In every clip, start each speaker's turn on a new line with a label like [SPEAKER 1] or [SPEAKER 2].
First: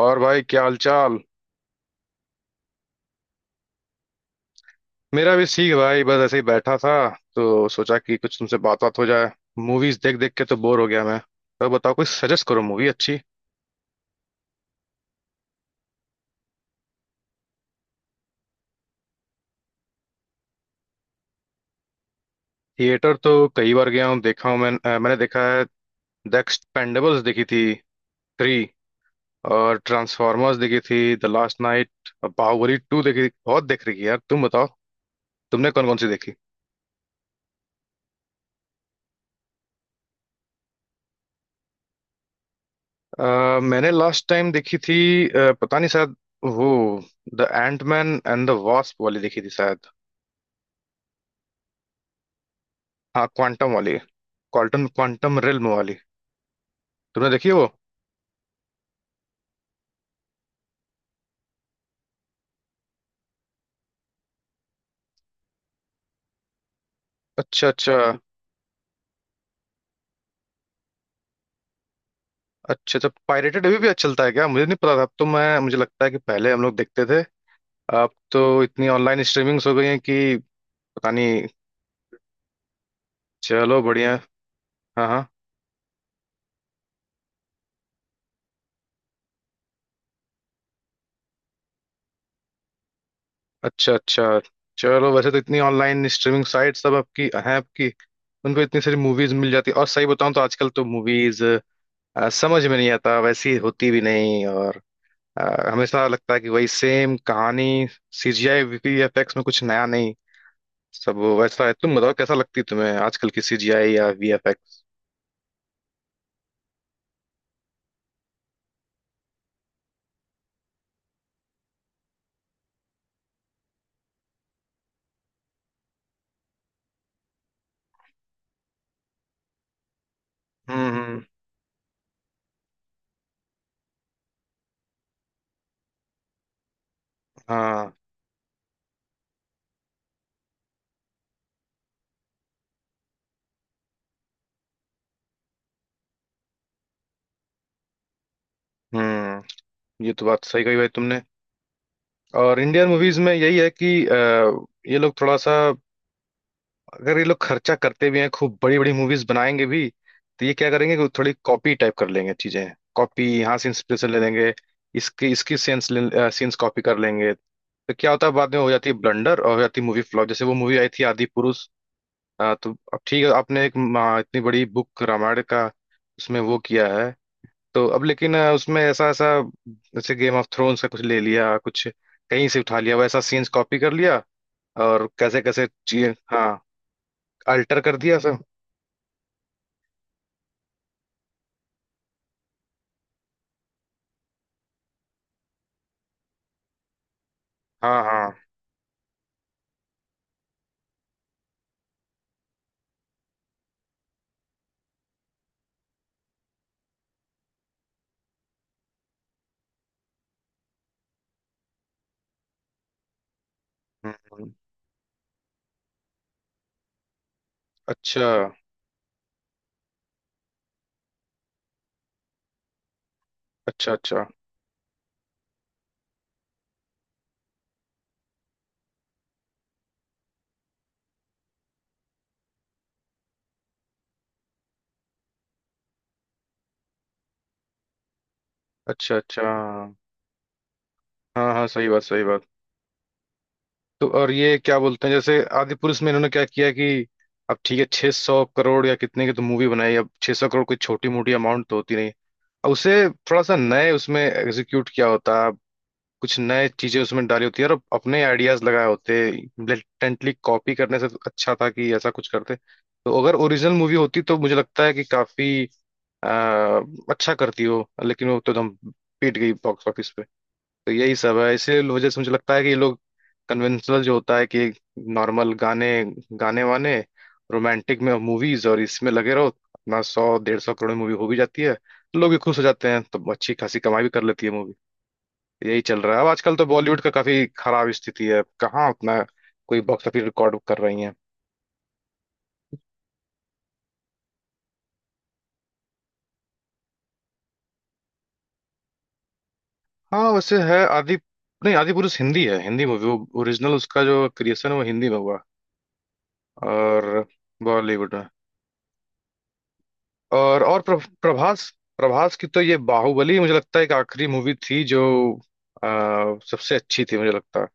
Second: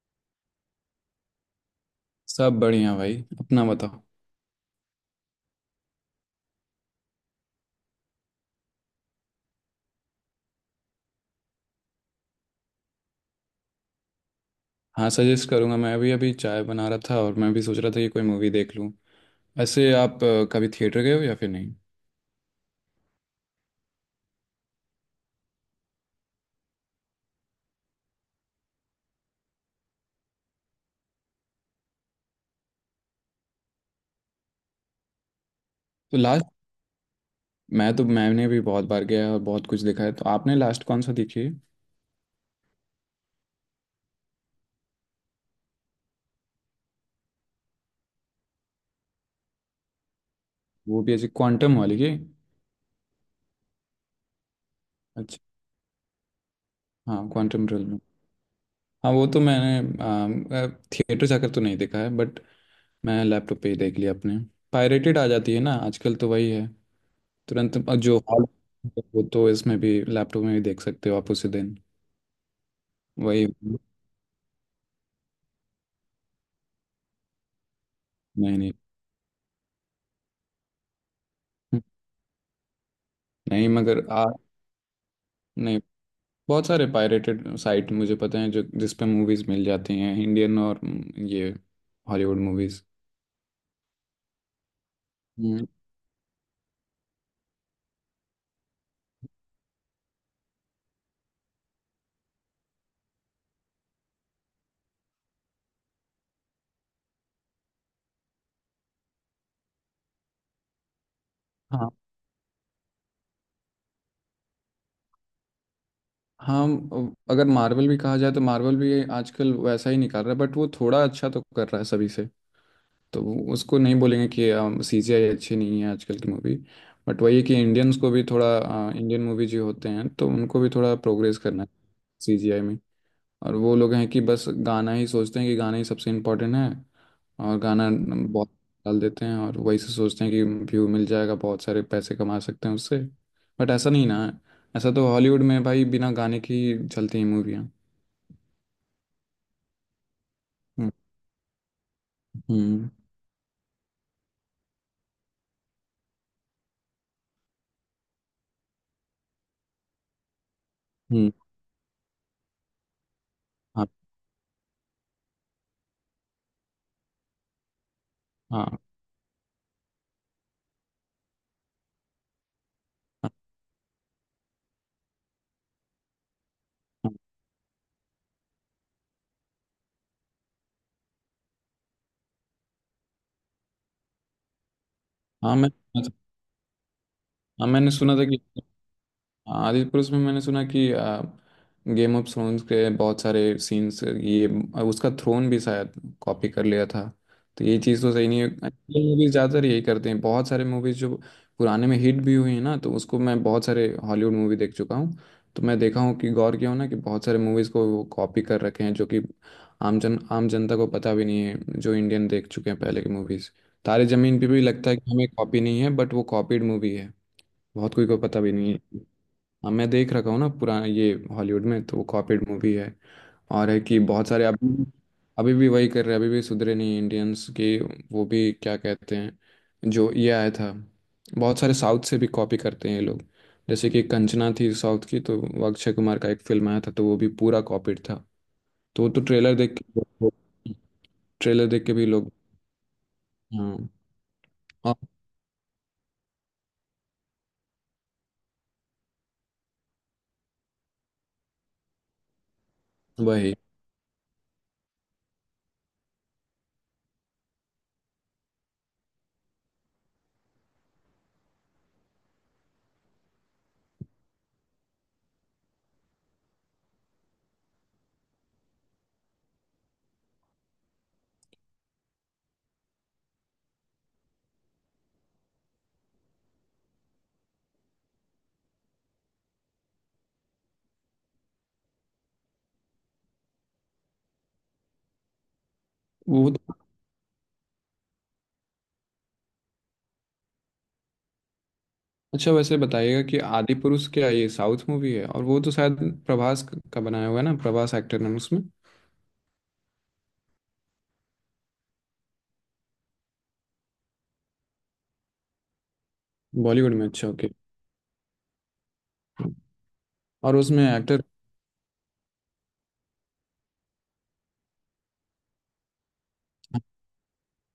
[SPEAKER 1] और भाई क्या हालचाल।
[SPEAKER 2] सब बढ़िया भाई। अपना बताओ।
[SPEAKER 1] मेरा भी ठीक भाई। बस ऐसे ही बैठा था तो सोचा कि कुछ तुमसे बात बात हो जाए। मूवीज देख देख के तो बोर हो गया मैं। तो बताओ कोई सजेस्ट करो मूवी अच्छी।
[SPEAKER 2] हाँ, सजेस्ट करूँगा। मैं अभी अभी चाय बना रहा था और मैं भी सोच रहा था कि कोई मूवी देख लूँ। ऐसे आप कभी थिएटर गए हो या फिर नहीं।
[SPEAKER 1] थिएटर तो कई बार गया हूँ देखा हूँ मैं, मैंने देखा है। द एक्सपेंडेबल्स देखी थी 3। और ट्रांसफॉर्मर्स देखी थी द लास्ट नाइट। और बाहुबली 2 देखी थी बहुत देख रही है यार तुम बताओ। तुमने कौन कौन सी
[SPEAKER 2] तो
[SPEAKER 1] देखी।
[SPEAKER 2] लास्ट, मैं तो मैंने भी बहुत बार गया और बहुत कुछ देखा है, तो आपने लास्ट कौन सा देखी है।
[SPEAKER 1] मैंने लास्ट टाइम देखी थी, पता नहीं शायद वो the ant man and the wasp वाली देखी थी शायद।
[SPEAKER 2] वो भी ऐसी क्वांटम वाली की।
[SPEAKER 1] हाँ क्वांटम वाली। क्वांटम क्वांटम
[SPEAKER 2] अच्छा।
[SPEAKER 1] रिल्म वाली।
[SPEAKER 2] हाँ,
[SPEAKER 1] तुमने देखी है वो।
[SPEAKER 2] क्वांटम रियल में। हाँ, वो तो मैंने थिएटर जाकर तो नहीं देखा है बट मैं लैपटॉप पे ही देख लिया अपने। पायरेटेड आ जाती है ना आजकल, तो वही है।
[SPEAKER 1] अच्छा
[SPEAKER 2] तुरंत
[SPEAKER 1] अच्छा।
[SPEAKER 2] जो हॉल, वो तो इसमें भी, लैपटॉप में भी देख सकते हो आप उसी दिन।
[SPEAKER 1] अच्छा अच्छा,
[SPEAKER 2] वही।
[SPEAKER 1] पायरेटेड अभी भी अच्छा चलता है क्या। मुझे नहीं पता था। अब तो मैं मुझे लगता है कि पहले हम लोग देखते थे। अब तो
[SPEAKER 2] नहीं, नहीं,
[SPEAKER 1] इतनी ऑनलाइन स्ट्रीमिंग्स हो गई हैं कि पता नहीं।
[SPEAKER 2] नहीं,
[SPEAKER 1] चलो
[SPEAKER 2] मगर
[SPEAKER 1] बढ़िया है।
[SPEAKER 2] आ,
[SPEAKER 1] हाँ हाँ।
[SPEAKER 2] नहीं, बहुत सारे पायरेटेड साइट मुझे पता है जो, जिस पे मूवीज मिल जाती हैं इंडियन और ये हॉलीवुड मूवीज।
[SPEAKER 1] अच्छा अच्छा। चलो वैसे तो इतनी
[SPEAKER 2] हम्म।
[SPEAKER 1] ऑनलाइन स्ट्रीमिंग साइट सब आपकी हैं आपकी। उन पे इतनी सारी मूवीज मिल जाती है। और सही बताऊं तो आजकल तो मूवीज समझ में नहीं आता, वैसी होती भी नहीं। और अ, हमेशा लगता है कि वही सेम कहानी। सीजीआई वीएफएक्स में कुछ नया नहीं, सब वैसा है।
[SPEAKER 2] हाँ,
[SPEAKER 1] तुम बताओ कैसा लगती है तुम्हें आजकल की सीजीआई या वीएफएक्स।
[SPEAKER 2] हाँ। अगर मार्वल भी कहा जाए तो मार्वल भी आजकल वैसा ही निकाल रहा है, बट वो थोड़ा अच्छा तो कर रहा है सभी से। तो उसको नहीं बोलेंगे कि सीजीआई अच्छी नहीं है आजकल की मूवी। बट वही है कि इंडियंस को भी थोड़ा, इंडियन मूवी जो होते हैं तो उनको भी थोड़ा
[SPEAKER 1] हम्म।
[SPEAKER 2] प्रोग्रेस करना है। सीजीआई। और वो लोग हैं कि बस गाना ही सोचते हैं, कि गाना ही सबसे इम्पोर्टेंट है। और गाना
[SPEAKER 1] हाँ
[SPEAKER 2] बहुत डाल देते हैं और वही से सोचते हैं कि व्यू मिल जाएगा, बहुत सारे पैसे कमा सकते हैं उससे। बट ऐसा नहीं ना है। ऐसा तो हॉलीवुड में भाई, बिना गाने की ही चलती हैं मूवियाँ।
[SPEAKER 1] हम्म। ये तो बात सही कही भाई
[SPEAKER 2] हम्म।
[SPEAKER 1] तुमने। और इंडियन
[SPEAKER 2] हम्म।
[SPEAKER 1] मूवीज में यही है कि ये लोग थोड़ा सा, अगर ये लोग खर्चा करते भी हैं खूब बड़ी बड़ी मूवीज बनाएंगे भी तो ये क्या करेंगे कि
[SPEAKER 2] हम्म।
[SPEAKER 1] थोड़ी कॉपी टाइप कर लेंगे चीजें। कॉपी यहाँ से
[SPEAKER 2] हाँ।
[SPEAKER 1] इंस्पिरेशन ले लेंगे। इसके इसकी सीन्स सीन्स कॉपी कर लेंगे तो क्या होता है बाद में
[SPEAKER 2] हाँ।
[SPEAKER 1] हो
[SPEAKER 2] हाँ,
[SPEAKER 1] जाती है ब्लंडर और हो जाती है मूवी फ्लॉप। जैसे वो मूवी आई थी आदि पुरुष। तो अब ठीक है आपने एक इतनी बड़ी बुक रामायण का उसमें वो किया
[SPEAKER 2] हाँ।
[SPEAKER 1] है। तो अब लेकिन उसमें ऐसा ऐसा जैसे गेम ऑफ थ्रोन्स का कुछ ले लिया, कुछ कहीं से उठा लिया, वैसा सीन्स कॉपी कर लिया। और कैसे
[SPEAKER 2] हाँ,
[SPEAKER 1] कैसे
[SPEAKER 2] मैं,
[SPEAKER 1] चीजें हाँ
[SPEAKER 2] हाँ,
[SPEAKER 1] अल्टर
[SPEAKER 2] मैंने
[SPEAKER 1] कर
[SPEAKER 2] सुना
[SPEAKER 1] दिया
[SPEAKER 2] था कि,
[SPEAKER 1] सब।
[SPEAKER 2] हाँ, आदिपुरुष में मैंने सुना कि गेम ऑफ थ्रोन्स के बहुत सारे सीन्स ये, उसका थ्रोन भी शायद कॉपी कर लिया था। तो ये
[SPEAKER 1] हाँ
[SPEAKER 2] चीज़ तो सही
[SPEAKER 1] हाँ।
[SPEAKER 2] नहीं है। मूवीज ज़्यादातर यही करते हैं। बहुत सारे मूवीज जो पुराने में हिट भी हुई हैं ना, तो उसको, मैं बहुत सारे हॉलीवुड मूवी देख चुका हूँ तो मैं देखा हूँ कि, गौर किया हूँ ना कि बहुत सारे मूवीज़ को वो कॉपी कर रखे हैं, जो कि आम जनता को पता भी नहीं है। जो इंडियन देख चुके हैं पहले की मूवीज़, तारे ज़मीन पे
[SPEAKER 1] हम्म।
[SPEAKER 2] भी लगता है कि हमें कॉपी नहीं है, बट वो कॉपीड मूवी है। बहुत कोई को
[SPEAKER 1] अच्छा
[SPEAKER 2] पता भी नहीं है। हाँ, मैं देख रखा हूँ ना पुराना ये हॉलीवुड में, तो वो कॉपीड मूवी है। और है
[SPEAKER 1] अच्छा।
[SPEAKER 2] कि
[SPEAKER 1] अच्छा
[SPEAKER 2] बहुत सारे अभी, अभी भी वही कर रहे हैं, अभी भी सुधरे नहीं इंडियंस की। वो भी क्या कहते हैं जो ये आया था, बहुत सारे साउथ से भी कॉपी करते हैं ये लोग। जैसे कि कंचना थी साउथ की, तो वो अक्षय कुमार का एक फिल्म आया था तो वो भी पूरा कॉपीड था। तो वो
[SPEAKER 1] अच्छा।
[SPEAKER 2] तो
[SPEAKER 1] अच्छा।
[SPEAKER 2] ट्रेलर देख के,
[SPEAKER 1] हाँ हाँ
[SPEAKER 2] ट्रेलर देख
[SPEAKER 1] सही
[SPEAKER 2] के
[SPEAKER 1] बात
[SPEAKER 2] भी
[SPEAKER 1] सही
[SPEAKER 2] लोग,
[SPEAKER 1] बात।
[SPEAKER 2] हाँ।
[SPEAKER 1] तो और ये क्या
[SPEAKER 2] हाँ,
[SPEAKER 1] बोलते हैं जैसे आदि पुरुष में इन्होंने क्या किया कि अब ठीक है 600 करोड़ या कितने की तो मूवी बनाई। अब 600 करोड़ कोई छोटी मोटी अमाउंट तो होती नहीं। अब उसे थोड़ा
[SPEAKER 2] वही।
[SPEAKER 1] सा नए उसमें एग्जीक्यूट किया होता। कुछ नए चीजें उसमें डाली होती है और अपने आइडियाज लगाए होते। ब्लेटेंटली कॉपी करने से तो अच्छा था कि ऐसा कुछ करते। तो अगर ओरिजिनल मूवी होती तो मुझे लगता है कि काफी आ, अच्छा करती हो। लेकिन वो तो एकदम पीट गई बॉक्स ऑफिस पे। तो यही सब है, इसीलिए वजह से मुझे लगता है कि ये लोग कन्वेंशनल जो होता है कि नॉर्मल गाने, गाने वाने, रोमांटिक में मूवीज और इसमें लगे रहो अपना 100 150 करोड़ मूवी हो भी जाती है तो लोग भी खुश हो जाते हैं तो अच्छी खासी कमाई भी कर लेती है मूवी। यही चल रहा है। अब
[SPEAKER 2] वो
[SPEAKER 1] आजकल तो
[SPEAKER 2] तो।
[SPEAKER 1] बॉलीवुड का काफी खराब स्थिति है। कहाँ उतना कोई बॉक्स ऑफिस रिकॉर्ड कर रही है।
[SPEAKER 2] अच्छा वैसे बताइएगा कि आदि पुरुष क्या ये साउथ मूवी है? और वो तो शायद प्रभास का बनाया हुआ है ना, प्रभास एक्टर नाम उसमें।
[SPEAKER 1] हाँ वैसे है आदि, नहीं आदि पुरुष हिंदी है, हिंदी मूवी वो। ओरिजिनल उसका जो क्रिएशन है वो हिंदी में हुआ है।
[SPEAKER 2] बॉलीवुड में,
[SPEAKER 1] और
[SPEAKER 2] अच्छा, ओके।
[SPEAKER 1] बॉलीवुड में।
[SPEAKER 2] और
[SPEAKER 1] और
[SPEAKER 2] उसमें एक्टर।
[SPEAKER 1] प्रभास। प्रभास की तो ये बाहुबली मुझे लगता है एक आखिरी मूवी थी जो सबसे अच्छी थी मुझे लगता है।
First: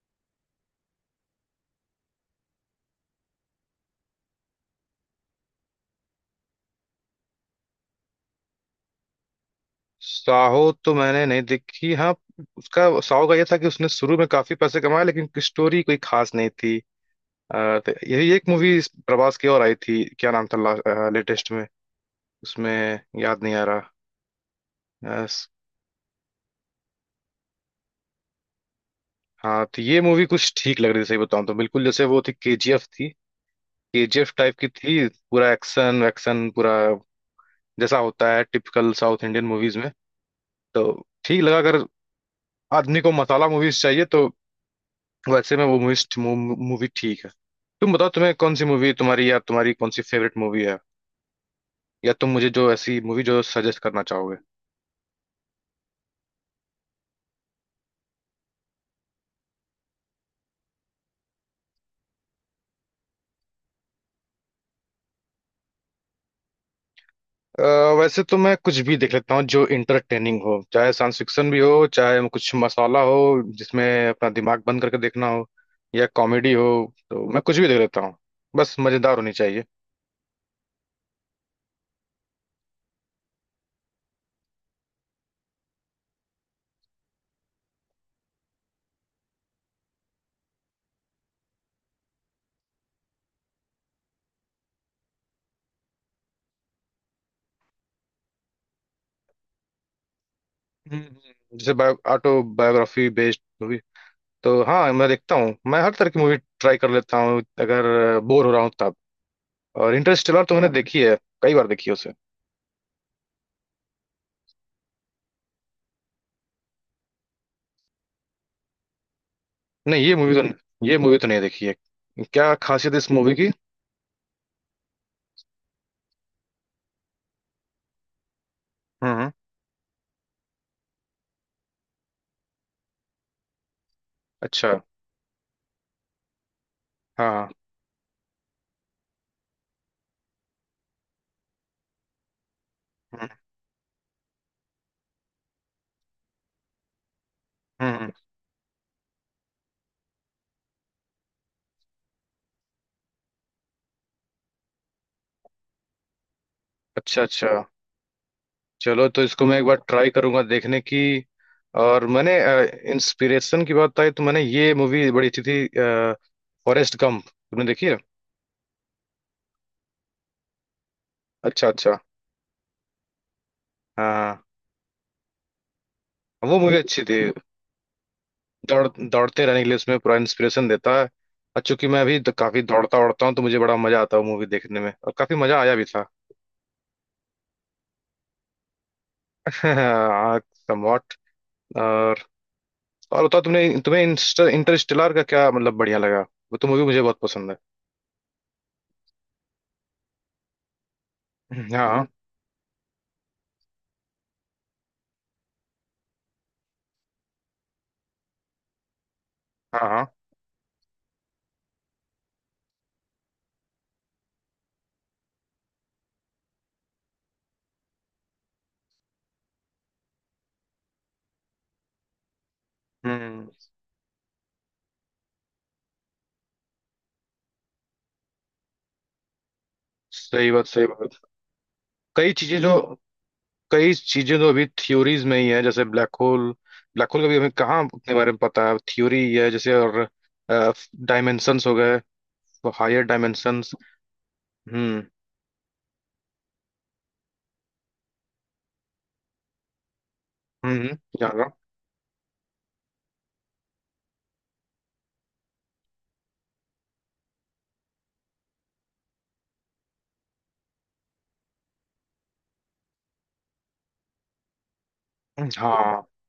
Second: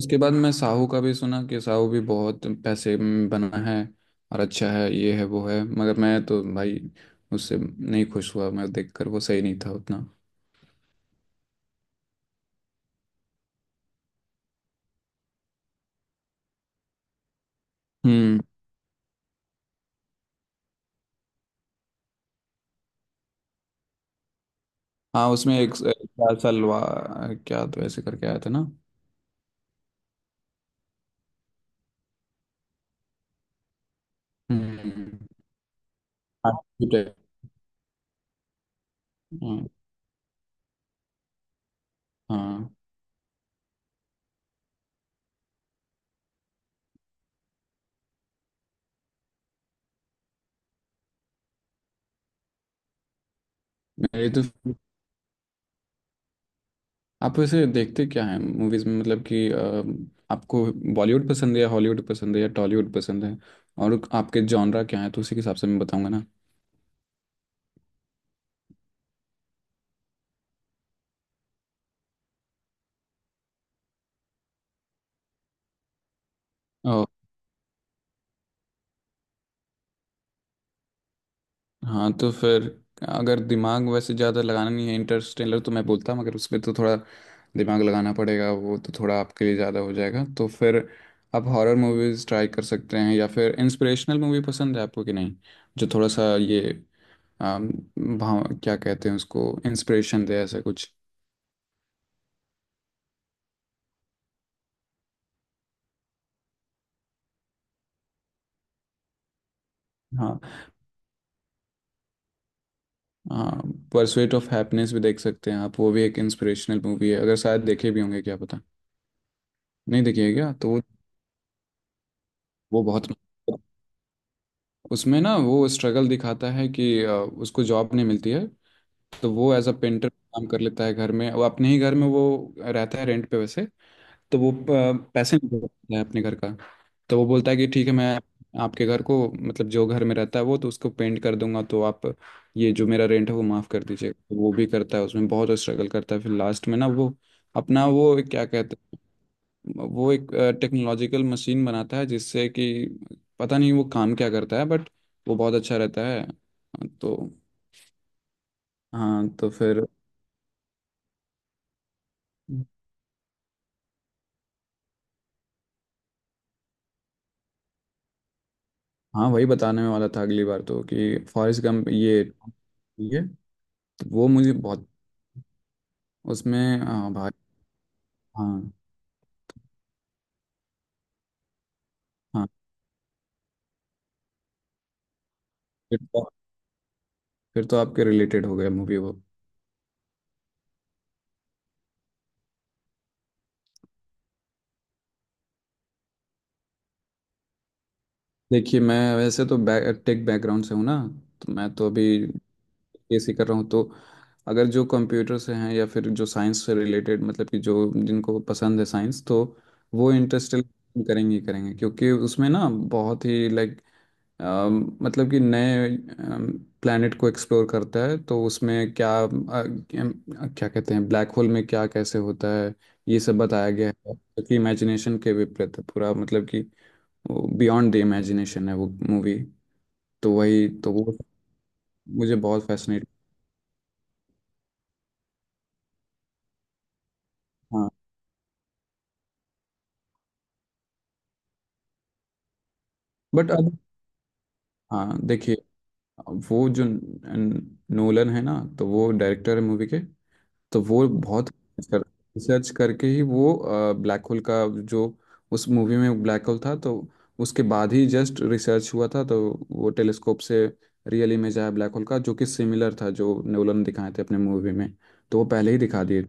[SPEAKER 2] उसके बाद मैं साहू का भी सुना कि साहू भी बहुत पैसे में बना है और अच्छा है, ये है वो है, मगर मैं तो भाई उससे नहीं खुश हुआ। मैं देखकर, वो सही नहीं था उतना।
[SPEAKER 1] साहो तो मैंने नहीं देखी हाँ। उसका साहो का ये था कि उसने शुरू में काफी पैसे कमाए लेकिन स्टोरी कोई खास नहीं थी। तो यही
[SPEAKER 2] हम्म।
[SPEAKER 1] एक मूवी प्रभास की और आई थी, क्या नाम था लेटेस्ट में, उसमें याद नहीं आ रहा। अ,
[SPEAKER 2] हाँ,
[SPEAKER 1] स-
[SPEAKER 2] उसमें एक क्या सलवा क्या, तो ऐसे करके आया था ना।
[SPEAKER 1] हाँ तो ये मूवी कुछ ठीक लग रही थी, सही बताऊं तो, बिल्कुल जैसे वो थी केजीएफ थी। केजीएफ टाइप की थी,
[SPEAKER 2] हम्म।
[SPEAKER 1] पूरा एक्शन वैक्शन
[SPEAKER 2] हाँ।
[SPEAKER 1] पूरा जैसा होता है टिपिकल साउथ इंडियन मूवीज में तो ठीक लगा। अगर
[SPEAKER 2] हाँ।
[SPEAKER 1] आदमी को मसाला मूवीज चाहिए तो वैसे में वो मूवी ठीक है। तुम बताओ तुम्हें कौन सी मूवी तुम्हारी, या तुम्हारी कौन सी फेवरेट मूवी है, या तुम मुझे जो ऐसी मूवी जो सजेस्ट करना
[SPEAKER 2] मेरी
[SPEAKER 1] चाहोगे।
[SPEAKER 2] तो, आप वैसे देखते क्या हैं मूवीज में, मतलब कि आपको बॉलीवुड पसंद है या हॉलीवुड पसंद है या टॉलीवुड पसंद है, और आपके जॉनरा क्या है, तो उसी के हिसाब से मैं बताऊंगा ना।
[SPEAKER 1] अ, वैसे तो मैं कुछ भी देख लेता हूँ जो इंटरटेनिंग हो, चाहे साइंस फिक्शन भी हो, चाहे कुछ मसाला हो जिसमें अपना दिमाग बंद करके देखना हो, या कॉमेडी हो
[SPEAKER 2] और,
[SPEAKER 1] तो मैं कुछ भी देख लेता हूँ। बस मजेदार होनी चाहिए।
[SPEAKER 2] हाँ तो फिर, अगर दिमाग वैसे ज़्यादा लगाना नहीं है, इंटरस्टेलर तो मैं बोलता हूँ, मगर उसमें तो थोड़ा दिमाग लगाना पड़ेगा, वो तो थोड़ा आपके लिए ज़्यादा हो जाएगा। तो फिर आप हॉरर मूवीज़ ट्राई कर सकते हैं, या फिर इंस्पिरेशनल मूवी पसंद है आपको कि नहीं, जो थोड़ा सा ये भाव क्या कहते हैं उसको, इंस्पिरेशन दे ऐसा कुछ।
[SPEAKER 1] जैसे बायो ऑटोबायोग्राफी बेस्ड मूवी तो हाँ मैं देखता हूँ। मैं हर तरह की मूवी ट्राई कर लेता हूँ अगर बोर हो रहा हूँ तब। और
[SPEAKER 2] हाँ।
[SPEAKER 1] इंटरस्टेलर तो मैंने देखी है। कई बार देखी है उसे।
[SPEAKER 2] हाँ। परसुएट ऑफ हैप्पीनेस भी देख सकते हैं आप, वो भी एक इंस्पिरेशनल मूवी है। अगर शायद देखे भी होंगे, क्या पता। नहीं
[SPEAKER 1] नहीं, ये
[SPEAKER 2] देखिए
[SPEAKER 1] मूवी
[SPEAKER 2] क्या तो वो
[SPEAKER 1] तो ये मूवी तो नहीं देखी है। क्या
[SPEAKER 2] वो
[SPEAKER 1] खासियत है
[SPEAKER 2] बहुत,
[SPEAKER 1] इस मूवी की।
[SPEAKER 2] उसमें ना वो स्ट्रगल दिखाता है कि उसको जॉब नहीं मिलती है।
[SPEAKER 1] हम्म हम्म।
[SPEAKER 2] तो वो एज अ पेंटर काम कर लेता है, घर में वो, अपने ही घर में वो रहता है रेंट पे वैसे। तो वो
[SPEAKER 1] अच्छा।
[SPEAKER 2] पैसे नहीं दे पाता है अपने घर का। तो वो
[SPEAKER 1] हाँ
[SPEAKER 2] बोलता है कि ठीक है, मैं आपके घर को, मतलब जो घर में रहता है वो तो, उसको पेंट कर दूंगा, तो आप ये जो मेरा
[SPEAKER 1] हाँ।
[SPEAKER 2] रेंट है वो माफ़ कर दीजिए। तो वो भी करता है, उसमें बहुत स्ट्रगल करता है। फिर लास्ट में ना वो अपना
[SPEAKER 1] हम्म हम्म।
[SPEAKER 2] वो क्या कहते हैं वो एक टेक्नोलॉजिकल मशीन बनाता है, जिससे कि पता नहीं वो काम क्या करता है बट वो बहुत अच्छा रहता है। तो।
[SPEAKER 1] अच्छा अच्छा, चलो तो
[SPEAKER 2] हाँ
[SPEAKER 1] इसको
[SPEAKER 2] तो
[SPEAKER 1] मैं एक बार
[SPEAKER 2] फिर।
[SPEAKER 1] ट्राई करूंगा देखने की। और मैंने, इंस्पिरेशन की बात आई तो मैंने, ये मूवी बड़ी अच्छी थी फॉरेस्ट गंप, तुमने देखी है।
[SPEAKER 2] हाँ, वही बताने वाला था अगली बार तो, कि फॉरेस्ट
[SPEAKER 1] अच्छा
[SPEAKER 2] गंप
[SPEAKER 1] अच्छा।
[SPEAKER 2] ये तो,
[SPEAKER 1] हाँ
[SPEAKER 2] वो
[SPEAKER 1] हाँ।
[SPEAKER 2] मुझे बहुत,
[SPEAKER 1] वो मूवी
[SPEAKER 2] उसमें,
[SPEAKER 1] अच्छी
[SPEAKER 2] हाँ
[SPEAKER 1] थी।
[SPEAKER 2] भाई। हाँ।
[SPEAKER 1] दौड़ दौड़ते रहने के लिए उसमें पूरा इंस्पिरेशन देता है। और चूंकि मैं अभी
[SPEAKER 2] हाँ
[SPEAKER 1] काफी दौड़ता दौड़ता हूँ तो मुझे बड़ा मजा आता है मूवी देखने में और काफी मजा आया भी
[SPEAKER 2] फिर
[SPEAKER 1] था।
[SPEAKER 2] तो, फिर तो आपके रिलेटेड हो गया मूवी वो।
[SPEAKER 1] समवॉट। और और बताओ तुमने, तुम्हें इंटरस्टेलर का क्या मतलब बढ़िया लगा। वो तो मूवी मुझे बहुत पसंद है।
[SPEAKER 2] देखिए, मैं वैसे तो टेक बैकग्राउंड से हूँ ना, तो मैं तो
[SPEAKER 1] हाँ
[SPEAKER 2] अभी बीएससी कर रहा हूँ। तो अगर जो कंप्यूटर से हैं या फिर जो साइंस से रिलेटेड, मतलब कि जो जिनको पसंद है साइंस, तो
[SPEAKER 1] हाँ हाँ।
[SPEAKER 2] वो इंटरेस्ट करेंगे ही करेंगे, क्योंकि उसमें ना बहुत ही लाइक, मतलब कि नए प्लैनेट को एक्सप्लोर करता है। तो उसमें क्या, क्या कहते हैं, ब्लैक होल में क्या कैसे होता है, ये सब
[SPEAKER 1] हम्म।
[SPEAKER 2] बताया गया है, जो कि इमेजिनेशन के विपरीत है पूरा, मतलब कि बियॉन्ड द इमेजिनेशन है वो मूवी। तो
[SPEAKER 1] सही बात
[SPEAKER 2] वही,
[SPEAKER 1] सही
[SPEAKER 2] तो वो
[SPEAKER 1] बात। कई
[SPEAKER 2] मुझे
[SPEAKER 1] चीजें
[SPEAKER 2] बहुत
[SPEAKER 1] जो
[SPEAKER 2] फैसिनेट।
[SPEAKER 1] कई चीजें जो अभी थ्योरीज में ही है जैसे ब्लैक होल। ब्लैक होल का भी हमें कहाँ
[SPEAKER 2] हाँ।
[SPEAKER 1] उतने बारे में पता है, थ्योरी ही है जैसे। और डायमेंशंस हो गए, हायर
[SPEAKER 2] बट
[SPEAKER 1] डायमेंशंस।
[SPEAKER 2] अब,
[SPEAKER 1] हम्म
[SPEAKER 2] हाँ देखिए, वो जो नोलन है ना, तो वो डायरेक्टर है मूवी के। तो
[SPEAKER 1] हम्म।
[SPEAKER 2] वो बहुत
[SPEAKER 1] जागा।
[SPEAKER 2] रिसर्च करके ही, वो ब्लैक होल का जो, उस मूवी में ब्लैक होल था, तो उसके बाद ही जस्ट रिसर्च हुआ था। तो वो टेलीस्कोप से रियल इमेज आया ब्लैक होल का, जो कि सिमिलर था जो नोलन दिखाए थे अपने मूवी में। तो वो पहले ही
[SPEAKER 1] हाँ
[SPEAKER 2] दिखा दिए।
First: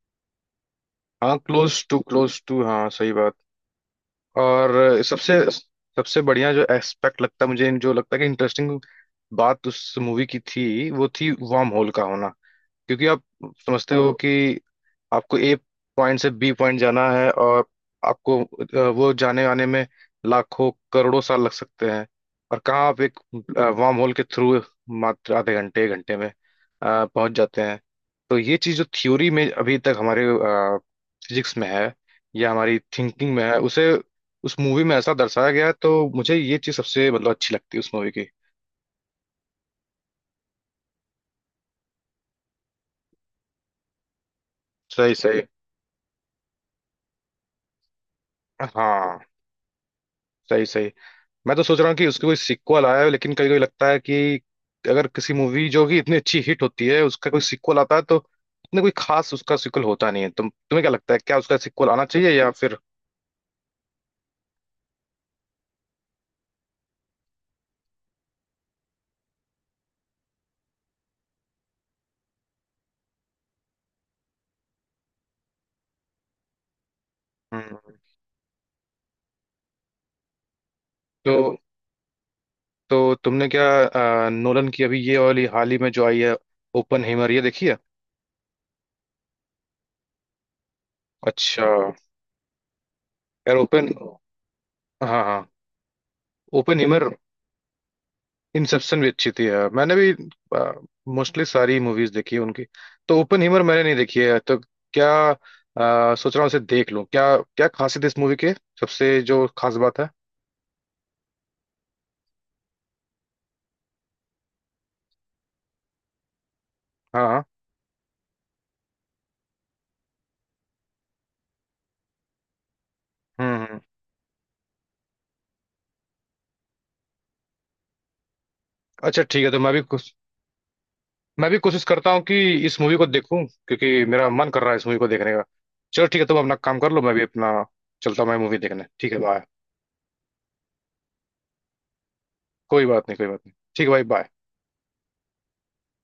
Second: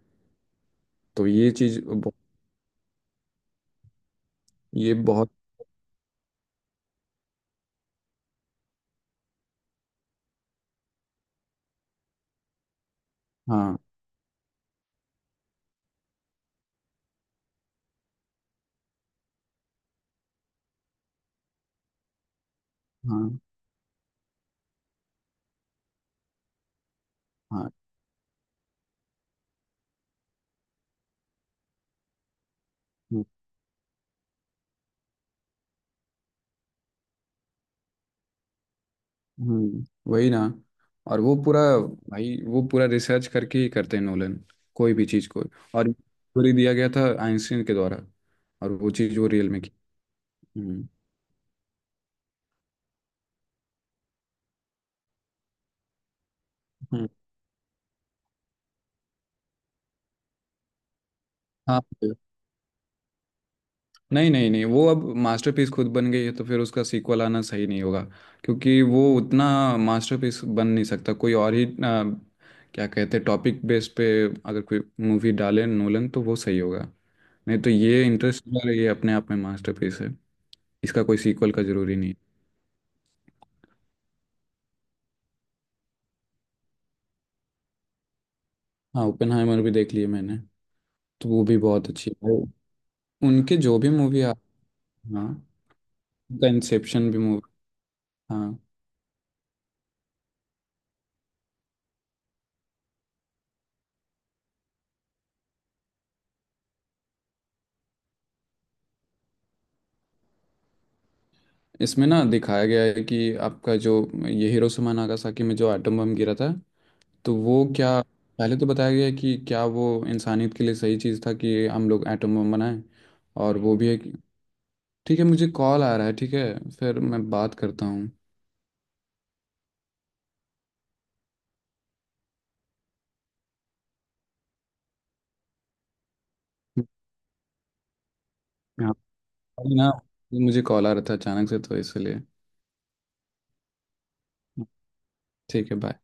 [SPEAKER 2] तो
[SPEAKER 1] हाँ
[SPEAKER 2] ये चीज़
[SPEAKER 1] क्लोज टू
[SPEAKER 2] बहुत-,
[SPEAKER 1] क्लोज टू हाँ सही बात।
[SPEAKER 2] ये
[SPEAKER 1] और
[SPEAKER 2] बहुत।
[SPEAKER 1] सबसे सबसे बढ़िया जो एस्पेक्ट लगता है मुझे, जो लगता है कि इंटरेस्टिंग बात उस मूवी की थी वो थी वार्म होल का होना। क्योंकि आप
[SPEAKER 2] हाँ,
[SPEAKER 1] समझते हो कि आपको ए पॉइंट से बी पॉइंट जाना है और आपको, वो जाने आने में लाखों करोड़ों साल लग सकते हैं। और कहाँ आप एक
[SPEAKER 2] हाँ।
[SPEAKER 1] वार्म होल के थ्रू मात्र आधे घंटे 1 घंटे में पहुंच जाते
[SPEAKER 2] हाँ।
[SPEAKER 1] हैं। तो ये चीज़ जो थ्योरी में अभी तक हमारे फिजिक्स में है या हमारी थिंकिंग में है उसे उस मूवी में ऐसा दर्शाया गया है। तो मुझे ये चीज़ सबसे मतलब अच्छी लगती है उस मूवी की।
[SPEAKER 2] हम्म। वही ना। और वो पूरा, भाई वो पूरा रिसर्च करके ही करते हैं नोलन कोई भी
[SPEAKER 1] सही
[SPEAKER 2] चीज़
[SPEAKER 1] सही।
[SPEAKER 2] को। और थ्योरी दिया गया था आइंस्टीन के द्वारा, और वो
[SPEAKER 1] हाँ
[SPEAKER 2] चीज़ वो रियल में की।
[SPEAKER 1] सही
[SPEAKER 2] हम्म।
[SPEAKER 1] सही। मैं तो सोच रहा हूँ कि उसकी कोई सीक्वल आया है, लेकिन कभी कभी लगता है कि अगर किसी मूवी जो कि इतनी अच्छी हिट होती है
[SPEAKER 2] हम्म।
[SPEAKER 1] उसका कोई सीक्वल आता है तो इतने कोई खास उसका सीक्वल होता नहीं है। तुम्हें क्या लगता है क्या उसका
[SPEAKER 2] हाँ,
[SPEAKER 1] सीक्वल आना चाहिए या फिर।
[SPEAKER 2] नहीं, नहीं, नहीं, वो अब मास्टरपीस खुद बन गई है, तो फिर उसका सीक्वल आना सही नहीं होगा, क्योंकि वो उतना मास्टरपीस बन नहीं सकता। कोई और ही आ, क्या कहते हैं टॉपिक बेस पे अगर कोई मूवी डाले नोलन, तो वो सही होगा। नहीं तो
[SPEAKER 1] हम्म।
[SPEAKER 2] ये इंटरेस्ट, ये अपने आप में मास्टरपीस है, इसका कोई
[SPEAKER 1] तो
[SPEAKER 2] सीक्वल का जरूरी नहीं है।
[SPEAKER 1] तो तुमने क्या, नोलन की अभी ये वाली हाल ही में जो आई है ओपन हेमर, ये देखी है।
[SPEAKER 2] हाँ, ओपेनहाइमर भी देख लिए मैंने, तो वो भी
[SPEAKER 1] अच्छा।
[SPEAKER 2] बहुत अच्छी है। उनके
[SPEAKER 1] यार
[SPEAKER 2] जो भी
[SPEAKER 1] ओपन,
[SPEAKER 2] मूवी आ,
[SPEAKER 1] हाँ
[SPEAKER 2] हाँ,
[SPEAKER 1] हाँ।
[SPEAKER 2] उनका
[SPEAKER 1] ओपन
[SPEAKER 2] इंसेप्शन भी मूवी। हाँ।
[SPEAKER 1] इंसेप्शन भी अच्छी थी यार, मैंने भी मोस्टली सारी मूवीज देखी है उनकी। तो ओपन हीमर मैंने नहीं देखी है, तो क्या सोच रहा हूँ उसे देख लूँ, क्या क्या खासियत है इस मूवी के, सबसे जो खास बात है।
[SPEAKER 2] इसमें ना दिखाया गया है कि आपका जो ये हिरोशिमा नागासाकी में जो एटम बम गिरा था,
[SPEAKER 1] हाँ
[SPEAKER 2] तो
[SPEAKER 1] हाँ।
[SPEAKER 2] वो क्या, पहले तो बताया गया है कि क्या वो इंसानियत के लिए सही चीज़ था कि हम लोग एटम बम बनाएं।
[SPEAKER 1] हम्म
[SPEAKER 2] और वो
[SPEAKER 1] हम्म।
[SPEAKER 2] भी है कि, ठीक है मुझे कॉल आ रहा है, ठीक है फिर मैं बात करता हूँ।
[SPEAKER 1] अच्छा ठीक है, तो मैं भी कोशिश करता हूँ कि इस मूवी को देखूं, क्योंकि मेरा मन कर रहा है इस मूवी को देखने का। चलो ठीक है, तुम अपना काम कर लो, मैं भी अपना, चलता हूँ मैं मूवी देखने,
[SPEAKER 2] हाँ,
[SPEAKER 1] ठीक है बाय।
[SPEAKER 2] अभी ना मुझे कॉल आ रहा था अचानक से तो इसलिए।
[SPEAKER 1] कोई बात नहीं ठीक है भाई बाय।
[SPEAKER 2] ठीक है, बाय।